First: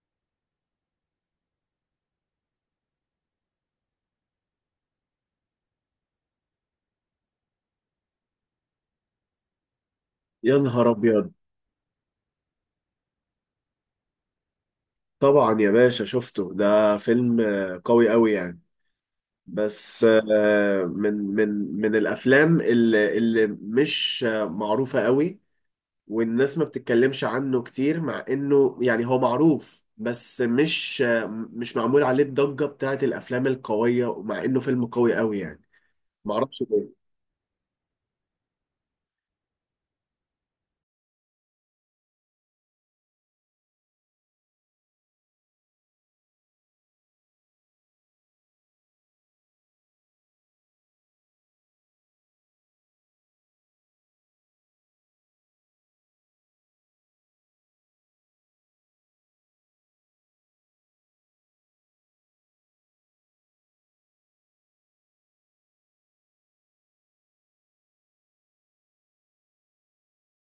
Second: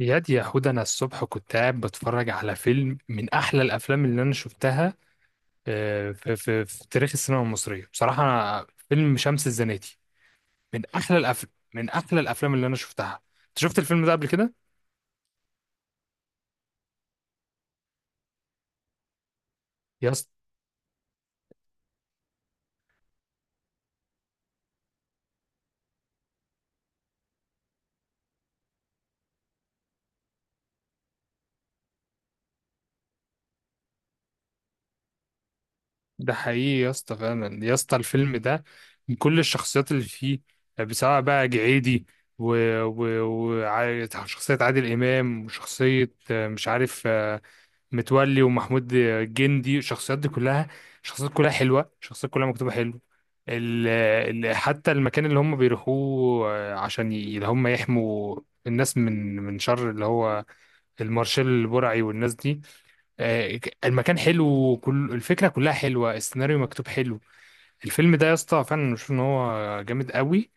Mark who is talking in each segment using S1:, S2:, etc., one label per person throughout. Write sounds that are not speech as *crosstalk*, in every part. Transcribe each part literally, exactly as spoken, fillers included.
S1: ياد يا حود انا الصبح كنت قاعد بتفرج على فيلم من احلى الافلام اللي انا شفتها. آه، في, في, في تاريخ السينما المصريه بصراحه أنا فيلم شمس الزناتي
S2: يا
S1: من
S2: نهار
S1: احلى
S2: ابيض.
S1: الافلام، من احلى الافلام اللي انا شفتها. انت شفت الفيلم ده قبل كده
S2: طبعا يا باشا، شفته، ده فيلم آه، قوي قوي يعني. بس
S1: يا اسطى؟
S2: آه، من من من الافلام اللي اللي مش آه، معروفه قوي، والناس ما بتتكلمش عنه كتير، مع انه يعني هو معروف، بس مش آه، مش معمول عليه الضجه بتاعت الافلام القويه، ومع انه فيلم قوي قوي يعني.
S1: ده
S2: معرفش
S1: حقيقي يا
S2: ليه.
S1: اسطى، فعلا يا اسطى الفيلم ده من كل الشخصيات اللي فيه. آه، سواء بقى جعيدي وشخصية و... و... وع- شخصية عادل إمام، وشخصية آه، مش عارف، آه، متولي، ومحمود جندي. الشخصيات دي كلها شخصيات كلها حلوة، شخصيات كلها مكتوبة حلو. ال ال حتى المكان اللي هم بيروحوه آه، عشان ي- اللي هم يحموا الناس من من شر اللي هو المارشال البرعي والناس دي. آه، ك- المكان حلو، وكل الفكرة كلها حلوة، السيناريو مكتوب حلو. الفيلم ده يا اسطى فعلا بشوف ان هو جامد قوي.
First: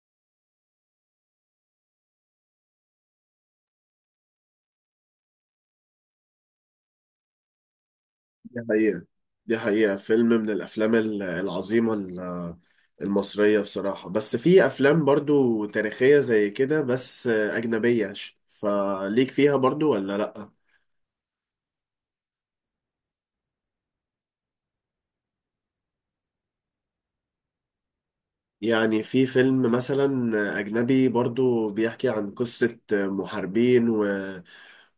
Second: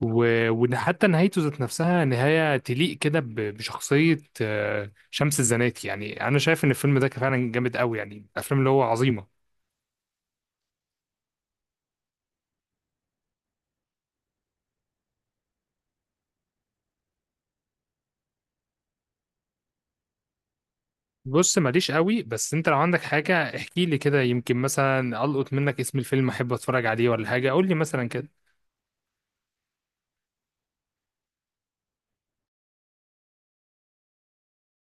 S1: و- وحتى نهايته ذات نفسها نهاية تليق كده ب- بشخصية آه، شمس الزناتي. يعني أنا شايف إن الفيلم ده كان فعلا جامد قوي، يعني الأفلام
S2: دي
S1: اللي هو
S2: حقيقه،
S1: عظيمة.
S2: دي حقيقه، فيلم من الافلام العظيمه المصرية بصراحة. بس في أفلام برضو تاريخية زي كده بس أجنبية، ش- فليك فيها برضو ولا لأ؟
S1: بص ماليش قوي، بس أنت لو عندك حاجة احكي لي كده، يمكن مثلا ألقط منك اسم الفيلم أحب أتفرج عليه ولا حاجة، قول لي مثلا كده.
S2: يعني في فيلم مثلا أجنبي برضو بيحكي عن قصة محاربين و...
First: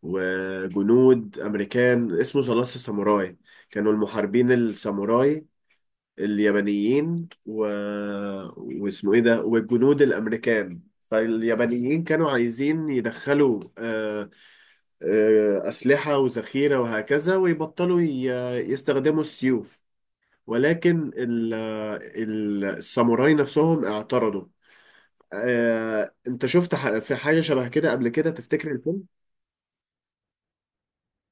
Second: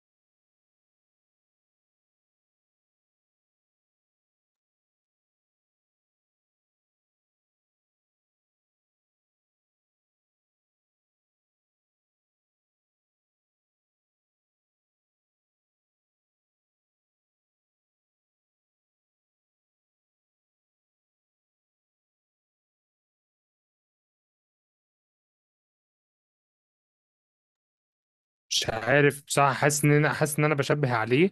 S2: وجنود أمريكان اسمه ذا لاست ساموراي. كانوا المحاربين الساموراي اليابانيين و... واسمه ايه ده، والجنود الامريكان، فاليابانيين كانوا عايزين يدخلوا آه، آه، اسلحه وذخيره وهكذا، ويبطلوا ي... يستخدموا السيوف، ولكن ال... ال- الساموراي نفسهم اعترضوا. آه، انت شفت ح- في حاجه شبه كده قبل كده
S1: مش
S2: تفتكر الفيلم؟
S1: عارف بصراحة، حاسس إن أنا، حاسس إن أنا بشبه عليه،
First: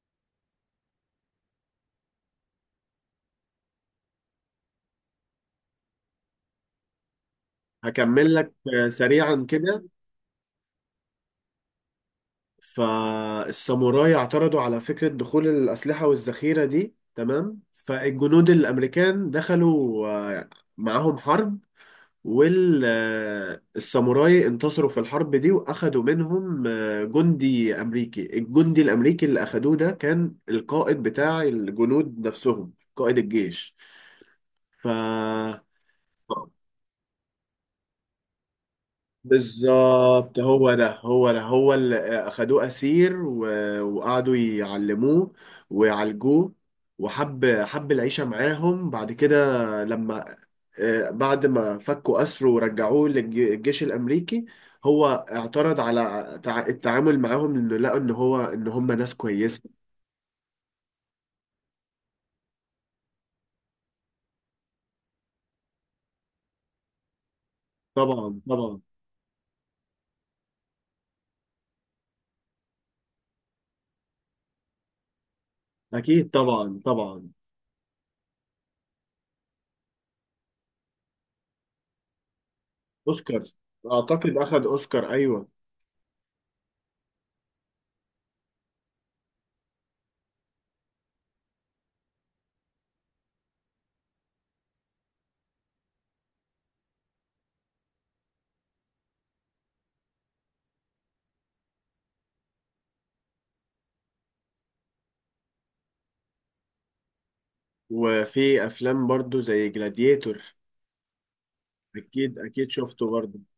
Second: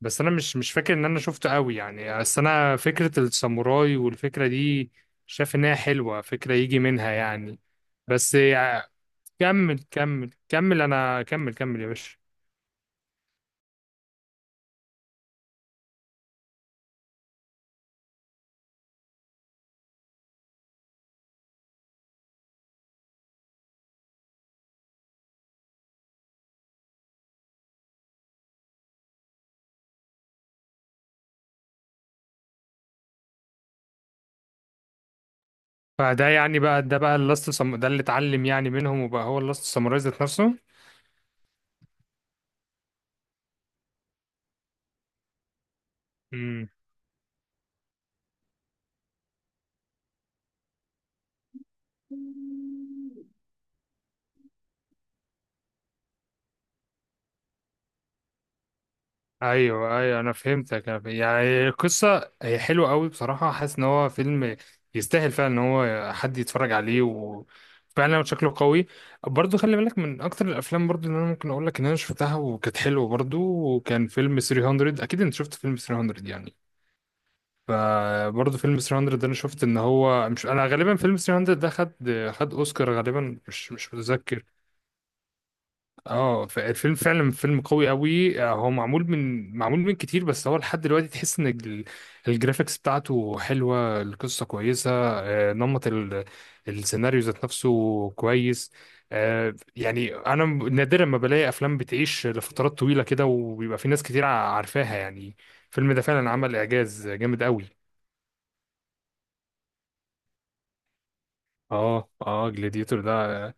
S1: بس أنا مش مش فاكر إن أنا شفته قوي يعني. بس أنا فكرة الساموراي والفكرة دي شايف إنها حلوة، فكرة يجي منها يعني.
S2: هكمل
S1: بس
S2: لك آه، سريعا كده.
S1: كمل كمل كمل انا، كمل كمل يا باشا.
S2: فالساموراي اعترضوا على فكرة دخول الأسلحة والذخيرة دي، تمام، فالجنود الأمريكان دخلوا آه، معاهم حرب، والساموراي انتصروا في الحرب دي، وأخدوا منهم آه، جندي أمريكي. الجندي الأمريكي اللي أخدوه ده كان القائد بتاع الجنود نفسهم، قائد الجيش. ف
S1: فده يعني بقى، ده بقى اللاست سم... ده اللي اتعلم يعني منهم وبقى هو اللاست ساموراي ذات
S2: بالظبط،
S1: نفسه.
S2: هو ده، هو ده، هو اللي اخدوه اسير و- وقعدوا يعلموه ويعالجوه،
S1: امم
S2: وحب حب العيشه معاهم بعد كده. لما آه، بعد ما فكوا اسره ورجعوه للجيش الامريكي، هو اعترض على تع- التعامل معاهم، انه لقوا ان هو ان هم ناس كويسه.
S1: ايوه ايوه، انا فهمتك. أنا ف- يعني القصه هي حلوه قوي بصراحه، حاسس ان هو فيلم يستاهل فعلا ان هو حد يتفرج عليه، وفعلا
S2: طبعا
S1: شكله
S2: طبعا.
S1: قوي. برضو خلي بالك من اكتر الافلام برضو اللي انا ممكن اقول لك ان انا شفتها وكانت حلوه برضو، وكان فيلم تلات ميه. اكيد انت شفت فيلم
S2: اكيد
S1: تلات ميه يعني.
S2: طبعا طبعا.
S1: فبرضه فيلم تلات ميه ده انا شفت ان هو، مش انا غالبا فيلم تلات ميه ده خد، خد اوسكار، غالبا
S2: اوسكار؟
S1: مش مش
S2: اعتقد
S1: متذكر.
S2: اخد اوسكار، ايوه.
S1: اه فالفيلم فعلا فيلم قوي قوي. آه، هو معمول من، معمول من كتير، بس هو لحد دلوقتي تحس ان ال- الجرافيكس بتاعته حلوه، القصه كويسه، آه، نمط ال- السيناريو ذات نفسه كويس. آه، يعني انا نادرا ما بلاقي افلام بتعيش لفترات طويله كده وبيبقى في ناس كتير عارفاها يعني. الفيلم ده فعلا عمل اعجاز جامد قوي.
S2: وفي افلام برضو زي جلاديتور.
S1: اه
S2: اكيد
S1: اه،
S2: اكيد
S1: جلاديتور
S2: شفته برضه.
S1: ده.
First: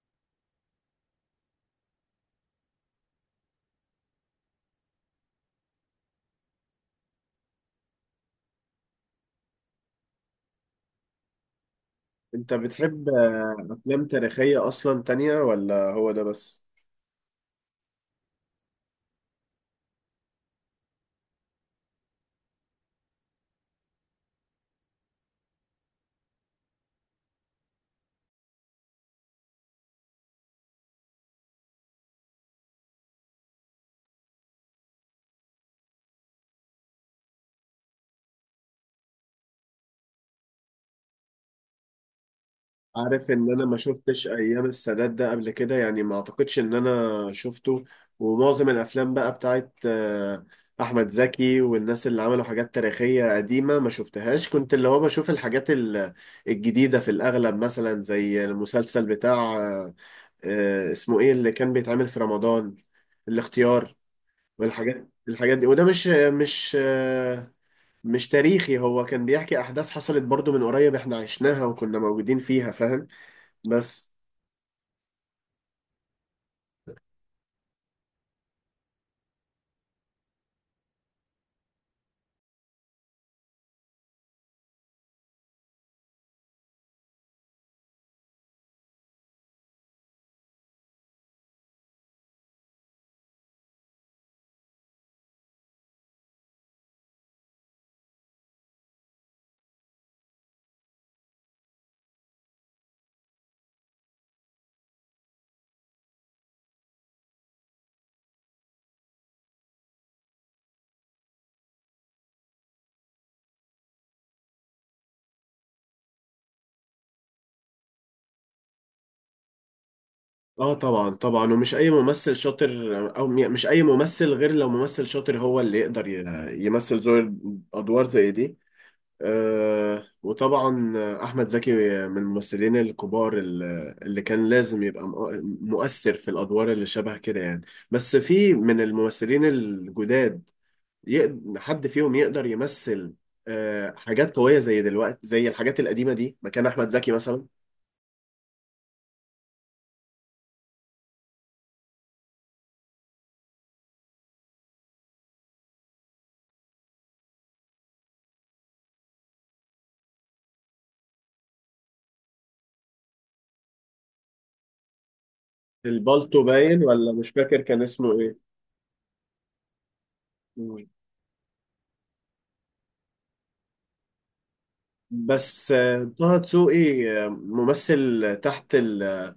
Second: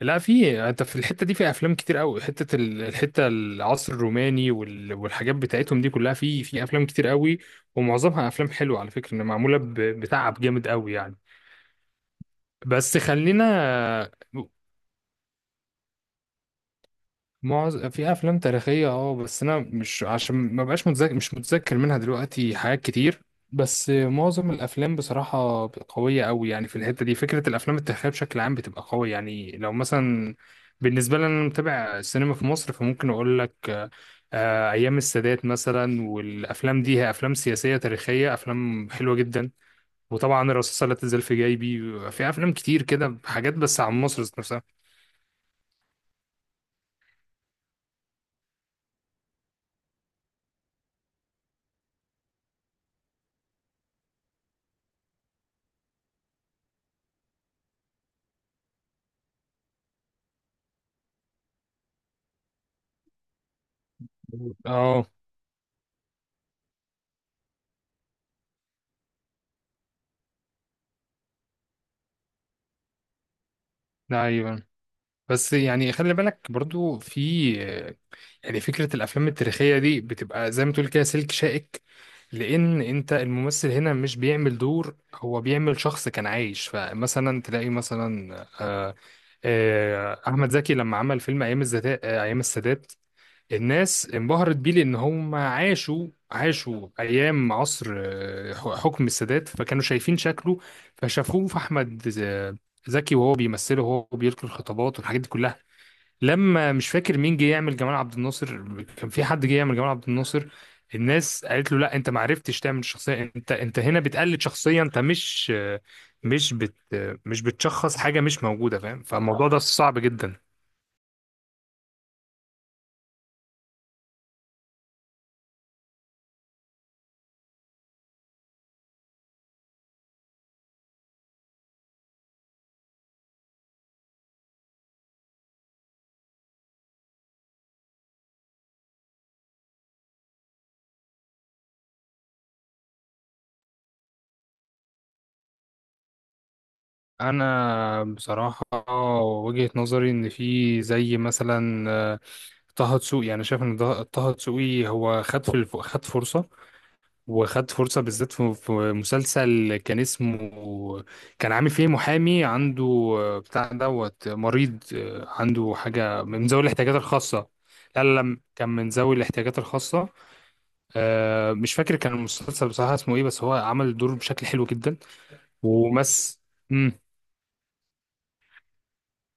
S1: لا، في انت في الحته دي في افلام كتير قوي، حته ال- الحته العصر الروماني وال- والحاجات بتاعتهم دي كلها، في في افلام كتير قوي، ومعظمها افلام حلوه على فكره، ان معموله ب- بتعب جامد قوي يعني.
S2: انت
S1: بس
S2: بتحب
S1: خلينا.
S2: افلام تاريخية اصلا تانية ولا هو ده بس؟
S1: معظم، في افلام تاريخيه اه، بس انا مش، عشان ما بقاش متذكر مش متذكر منها دلوقتي حاجات كتير. بس معظم الافلام بصراحه قويه قوي يعني في الحته دي، فكره الافلام التاريخيه بشكل عام بتبقى قويه يعني. لو مثلا بالنسبه لي انا متابع السينما في مصر، فممكن اقول لك آه، آه، ايام السادات مثلا، والافلام دي هي افلام سياسيه تاريخيه، افلام حلوه جدا. وطبعا الرصاصه لا تزال في جيبي، في افلام كتير كده
S2: عارف ان
S1: حاجات
S2: انا ما
S1: بس عن مصر
S2: شفتش
S1: ذات
S2: ايام
S1: نفسها.
S2: السادات ده قبل كده، يعني ما اعتقدش ان انا شفته. ومعظم الافلام بقى بتاعت آه، احمد زكي والناس اللي عملوا حاجات تاريخية قديمة ما شفتهاش. كنت اللي هو بشوف الحاجات ال- الجديدة في الاغلب، مثلا زي المسلسل بتاع آه، آه، اسمه ايه اللي كان بيتعمل في رمضان، الاختيار،
S1: اه
S2: والحاجات الحاجات دي، وده مش مش آه، مش تاريخي. هو كان بيحكي احداث حصلت برضو من قريب، احنا عشناها وكنا موجودين فيها، فاهم؟ بس.
S1: ايوه. بس يعني خلي بالك برضو، في يعني فكرة الأفلام التاريخية دي بتبقى زي ما تقول كده سلك شائك، لأن أنت الممثل هنا مش بيعمل دور، هو بيعمل شخص كان عايش. فمثلا تلاقي مثلا، آه، آه، أحمد زكي لما عمل فيلم أيام الزتا- آه، أيام السادات، الناس انبهرت بيه، لأن هم عاشوا، عاشوا أيام عصر آه، حكم السادات، فكانوا شايفين شكله، فشافوه في أحمد آه، زكي وهو بيمثله وهو بيلقي الخطابات والحاجات دي كلها. لما، مش فاكر مين جه يعمل جمال عبد الناصر، كان في حد جه يعمل جمال عبد الناصر، الناس قالت له لا، انت ما عرفتش تعمل شخصيه، انت انت هنا بتقلد شخصيه، انت مش مش بت مش بتشخص حاجه مش موجوده، فاهم؟ فالموضوع ده صعب جدا.
S2: اه طبعا طبعا، ومش اي ممثل شاطر، او م- مش اي ممثل، غير لو ممثل شاطر هو اللي يقدر ي- يمثل زي ادوار زي دي. آه وطبعا احمد زكي من الممثلين الكبار، ال- اللي كان لازم يبقى مؤ- مؤثر في الادوار اللي شبه كده يعني. بس في من الممثلين الجداد يقد- حد فيهم يقدر يمثل آه، حاجات قوية زي دلوقتي، زي الحاجات القديمة دي، مكان أحمد زكي مثلا؟
S1: انا بصراحه وجهه نظري ان في زي مثلا، آه، طه دسوقي، انا شايف ان ده- طه دسوقي هو خد في الف- خد فرصه، وخدت فرصة بالذات في في مسلسل كان اسمه، كان عامل فيه محامي عنده، آه، بتاع دوت، آه، مريض، آه، عنده حاجة
S2: البالتو
S1: من ذوي
S2: باين
S1: الاحتياجات
S2: ولا مش
S1: الخاصة.
S2: فاكر كان
S1: لا
S2: اسمه
S1: لا
S2: إيه؟
S1: لا، كان من ذوي الاحتياجات الخاصة.
S2: مم.
S1: آه، مش فاكر كان المسلسل بصراحة اسمه ايه، بس هو عمل الدور بشكل حلو جدا.
S2: بس آه، طه
S1: ومس،
S2: دسوقي آه، ممثل تحت ال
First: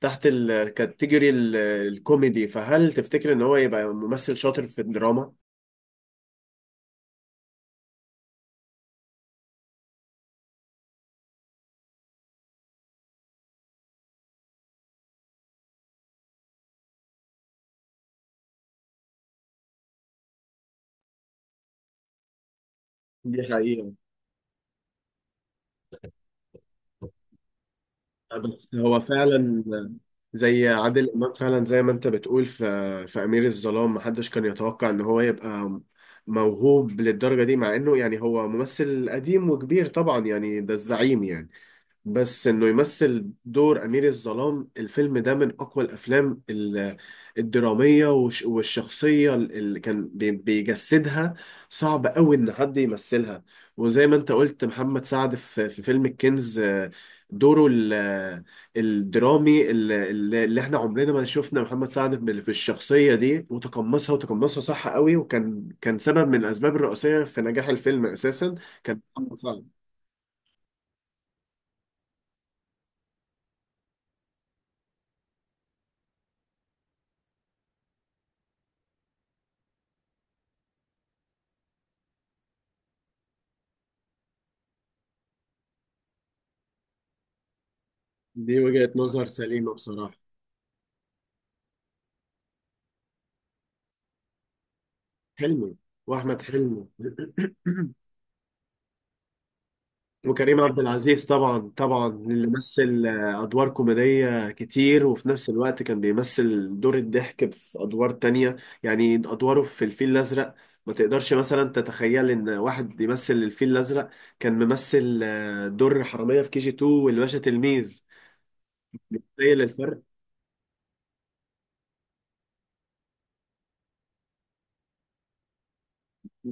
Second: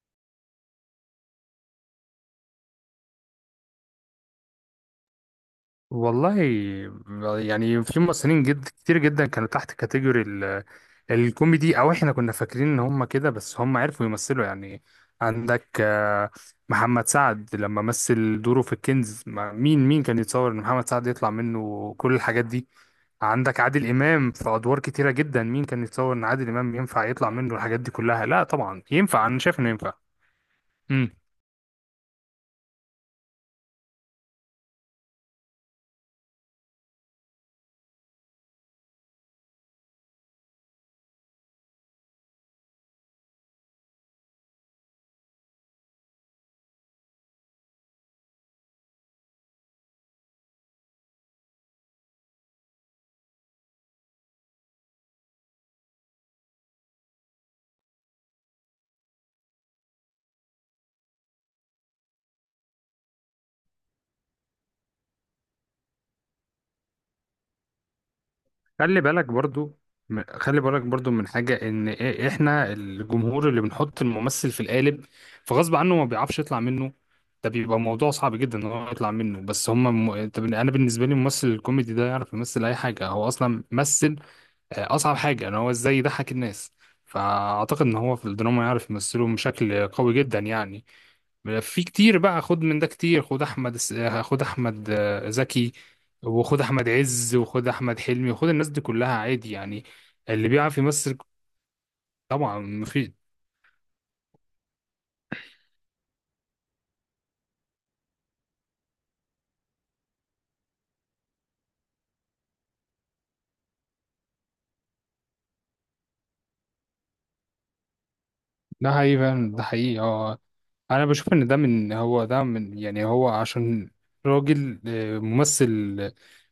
S2: تحت الكاتيجوري ال- الكوميدي، فهل تفتكر إن هو يبقى ممثل شاطر في الدراما؟
S1: والله يعني في ممثلين جد كتير جدا كانوا تحت كاتيجوري ال- الكوميدي، او احنا كنا فاكرين ان هم كده، بس هم عرفوا يمثلوا يعني. عندك آه، محمد سعد لما مثل دوره في الكنز، ما- مين مين كان يتصور ان محمد سعد يطلع منه كل الحاجات دي؟
S2: دي
S1: عندك عادل
S2: حقيقة.
S1: امام في ادوار كتيرة جدا، مين كان يتصور ان عادل امام ينفع يطلع منه الحاجات دي كلها؟ لا
S2: بس
S1: طبعا
S2: هو
S1: ينفع، انا شايف
S2: فعلا
S1: انه ينفع.
S2: زي عادل
S1: امم.
S2: امام، فعلا زي ما انت بتقول، في في امير الظلام محدش كان يتوقع ان هو يبقى موهوب للدرجه دي، مع انه يعني هو ممثل قديم وكبير طبعا، يعني ده الزعيم يعني. بس انه يمثل دور امير الظلام، الفيلم ده من اقوى الافلام ال- الدراميه، والش- والشخصيه اللي كان بي- بيجسدها صعب قوي ان حد يمثلها. وزي ما انت قلت محمد سعد في في فيلم الكنز، آه، دوره ال- آه، الدرامي ال- ال- اللي احنا عمرنا ما شفنا محمد سعد بال- في الشخصيه دي، وتقمصها وتقمصها صح قوي، وكان كان سبب من الاسباب الرئيسيه في نجاح الفيلم اساسا، كان
S1: خلي بالك
S2: محمد
S1: برضو،
S2: سعد.
S1: م- خلي بالك برضو من حاجة، ان إ- احنا الجمهور اللي بنحط الممثل في القالب، فغصب عنه ما بيعرفش يطلع منه، ده بيبقى موضوع صعب جدا ان هو يطلع منه. بس هما م... انت بن- انا بالنسبة لي الممثل الكوميدي ده يعرف يمثل اي حاجة، هو اصلا مثل آه، اصعب حاجة، ان هو ازاي يضحك الناس. فاعتقد ان هو في
S2: دي
S1: الدراما يعرف
S2: وجهة نظر
S1: يمثله
S2: سليمة
S1: بشكل قوي
S2: بصراحة.
S1: جدا يعني. في كتير بقى، خد من ده كتير، خد احمد س- خد احمد آه، زكي،
S2: حلمي واحمد
S1: وخد
S2: حلمي
S1: احمد عز، وخد
S2: *clears throat*
S1: احمد حلمي، وخد الناس دي كلها عادي يعني، اللي
S2: وكريم
S1: بيعرف
S2: عبد
S1: يمثل
S2: العزيز طبعا طبعا، اللي
S1: طبعا
S2: مثل
S1: مفيد.
S2: آه، ادوار كوميديه كتير وفي نفس الوقت كان بيمثل دور الضحك في ادوار تانية. يعني ادواره في الفيل الازرق ما تقدرش مثلا تتخيل ان واحد بيمثل الفيل الازرق كان ممثل آه، دور حراميه في كي جي اتنين والباشا تلميذ،
S1: ده حقيقي فعلا،
S2: تخيل
S1: ده حقيقي
S2: الفرق.
S1: اه. انا بشوف ان ده من، هو ده من، يعني هو عشان راجل آه، ممثل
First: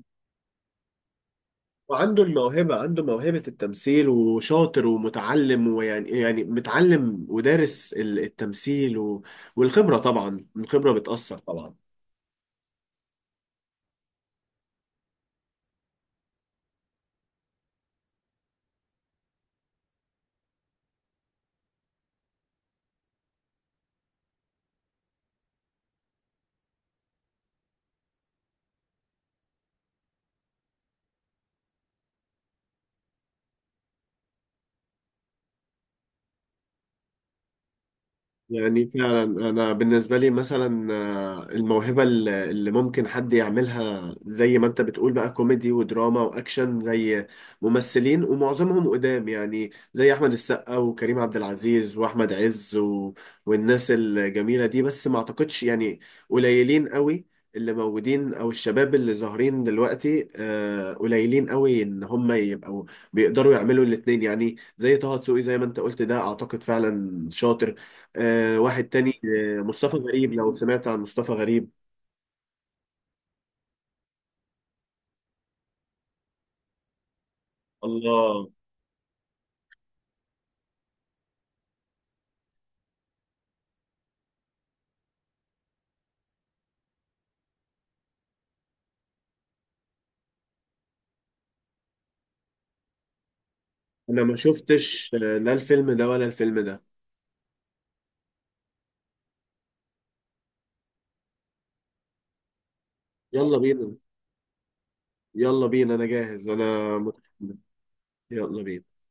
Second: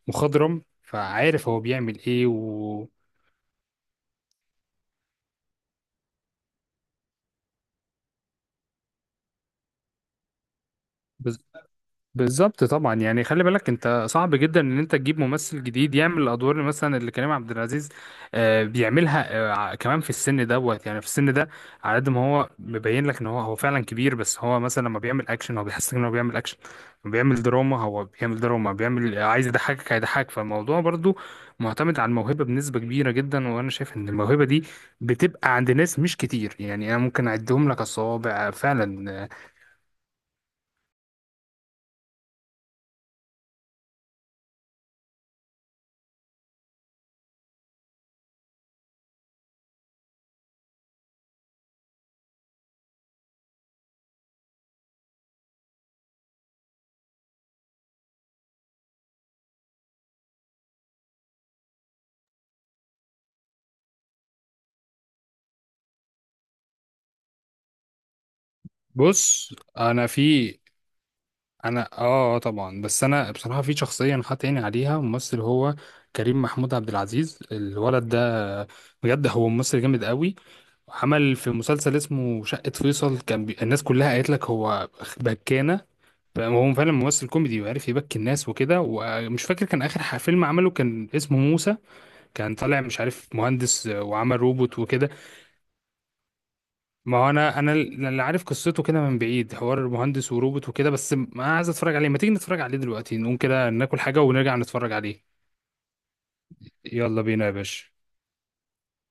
S1: مخضرم، فعارف هو بيعمل
S2: وعنده
S1: ايه.
S2: الموهبة،
S1: و
S2: عنده موهبة التمثيل وشاطر ومتعلم، ويعني يعني متعلم ودارس ال- التمثيل و... والخبرة، طبعا الخبرة بتأثر طبعا.
S1: بالظبط طبعا. يعني خلي بالك انت صعب جدا ان انت تجيب ممثل جديد يعمل الادوار اللي مثلا اللي كريم عبد العزيز آه، بيعملها، آه، ع- كمان في السن دوت، يعني في السن ده. على قد ما هو مبين لك ان هو هو فعلا كبير، بس هو مثلا لما بيعمل اكشن هو بيحسسك ان هو بيعمل اكشن، لما بيعمل دراما هو بيعمل دراما، بيعمل عايز يضحكك هيضحكك. فالموضوع برضو معتمد على الموهبة بنسبة كبيرة جدا، وانا شايف ان الموهبة دي بتبقى عند ناس مش كتير يعني، انا ممكن اعدهم لك على الصوابع
S2: يعني فعلا
S1: فعلا.
S2: انا بالنسبه لي مثلا آه، الموهبه الل- اللي ممكن حد يعملها زي ما انت بتقول بقى كوميدي ودراما واكشن، زي ممثلين ومعظمهم قدام، يعني زي احمد السقا وكريم عبد العزيز واحمد عز و... والناس الجميله دي، بس ما اعتقدش يعني. قليلين قوي اللي موجودين، او الشباب اللي ظاهرين دلوقتي آه، قليلين قوي ان هم يبقوا بيقدروا يعملوا الاتنين، يعني زي طه دسوقي زي ما انت قلت، ده اعتقد فعلا شاطر. آه واحد تاني،
S1: بص
S2: آه مصطفى
S1: انا
S2: غريب، لو
S1: في،
S2: سمعت عن مصطفى غريب.
S1: انا اه، آه طبعا. بس انا بصراحه في شخصيه انا حاطط عيني عليها ممثل، هو كريم محمود عبد العزيز الولد
S2: الله.
S1: ده، بجد هو ممثل جامد قوي. عمل في مسلسل اسمه شقه فيصل، كان بي... الناس كلها قالت لك هو بكانه، هو فعلا ممثل كوميدي وعارف يبكي الناس وكده. ومش فاكر كان اخر ح- فيلم عمله كان اسمه موسى، كان طالع مش عارف مهندس
S2: انا ما
S1: وعمل روبوت وكده.
S2: شفتش، آه لا الفيلم ده ولا الفيلم ده.
S1: ما هو انا انا اللي عارف قصته كده من بعيد، حوار المهندس وروبوت وكده، بس ما عايز اتفرج عليه. ما تيجي نتفرج عليه دلوقتي، نقوم
S2: يلا
S1: كده
S2: بينا،
S1: ناكل حاجة ونرجع نتفرج عليه.
S2: يلا بينا، انا جاهز انا
S1: يلا بينا يا
S2: متحمس.
S1: باشا.
S2: يلا بينا.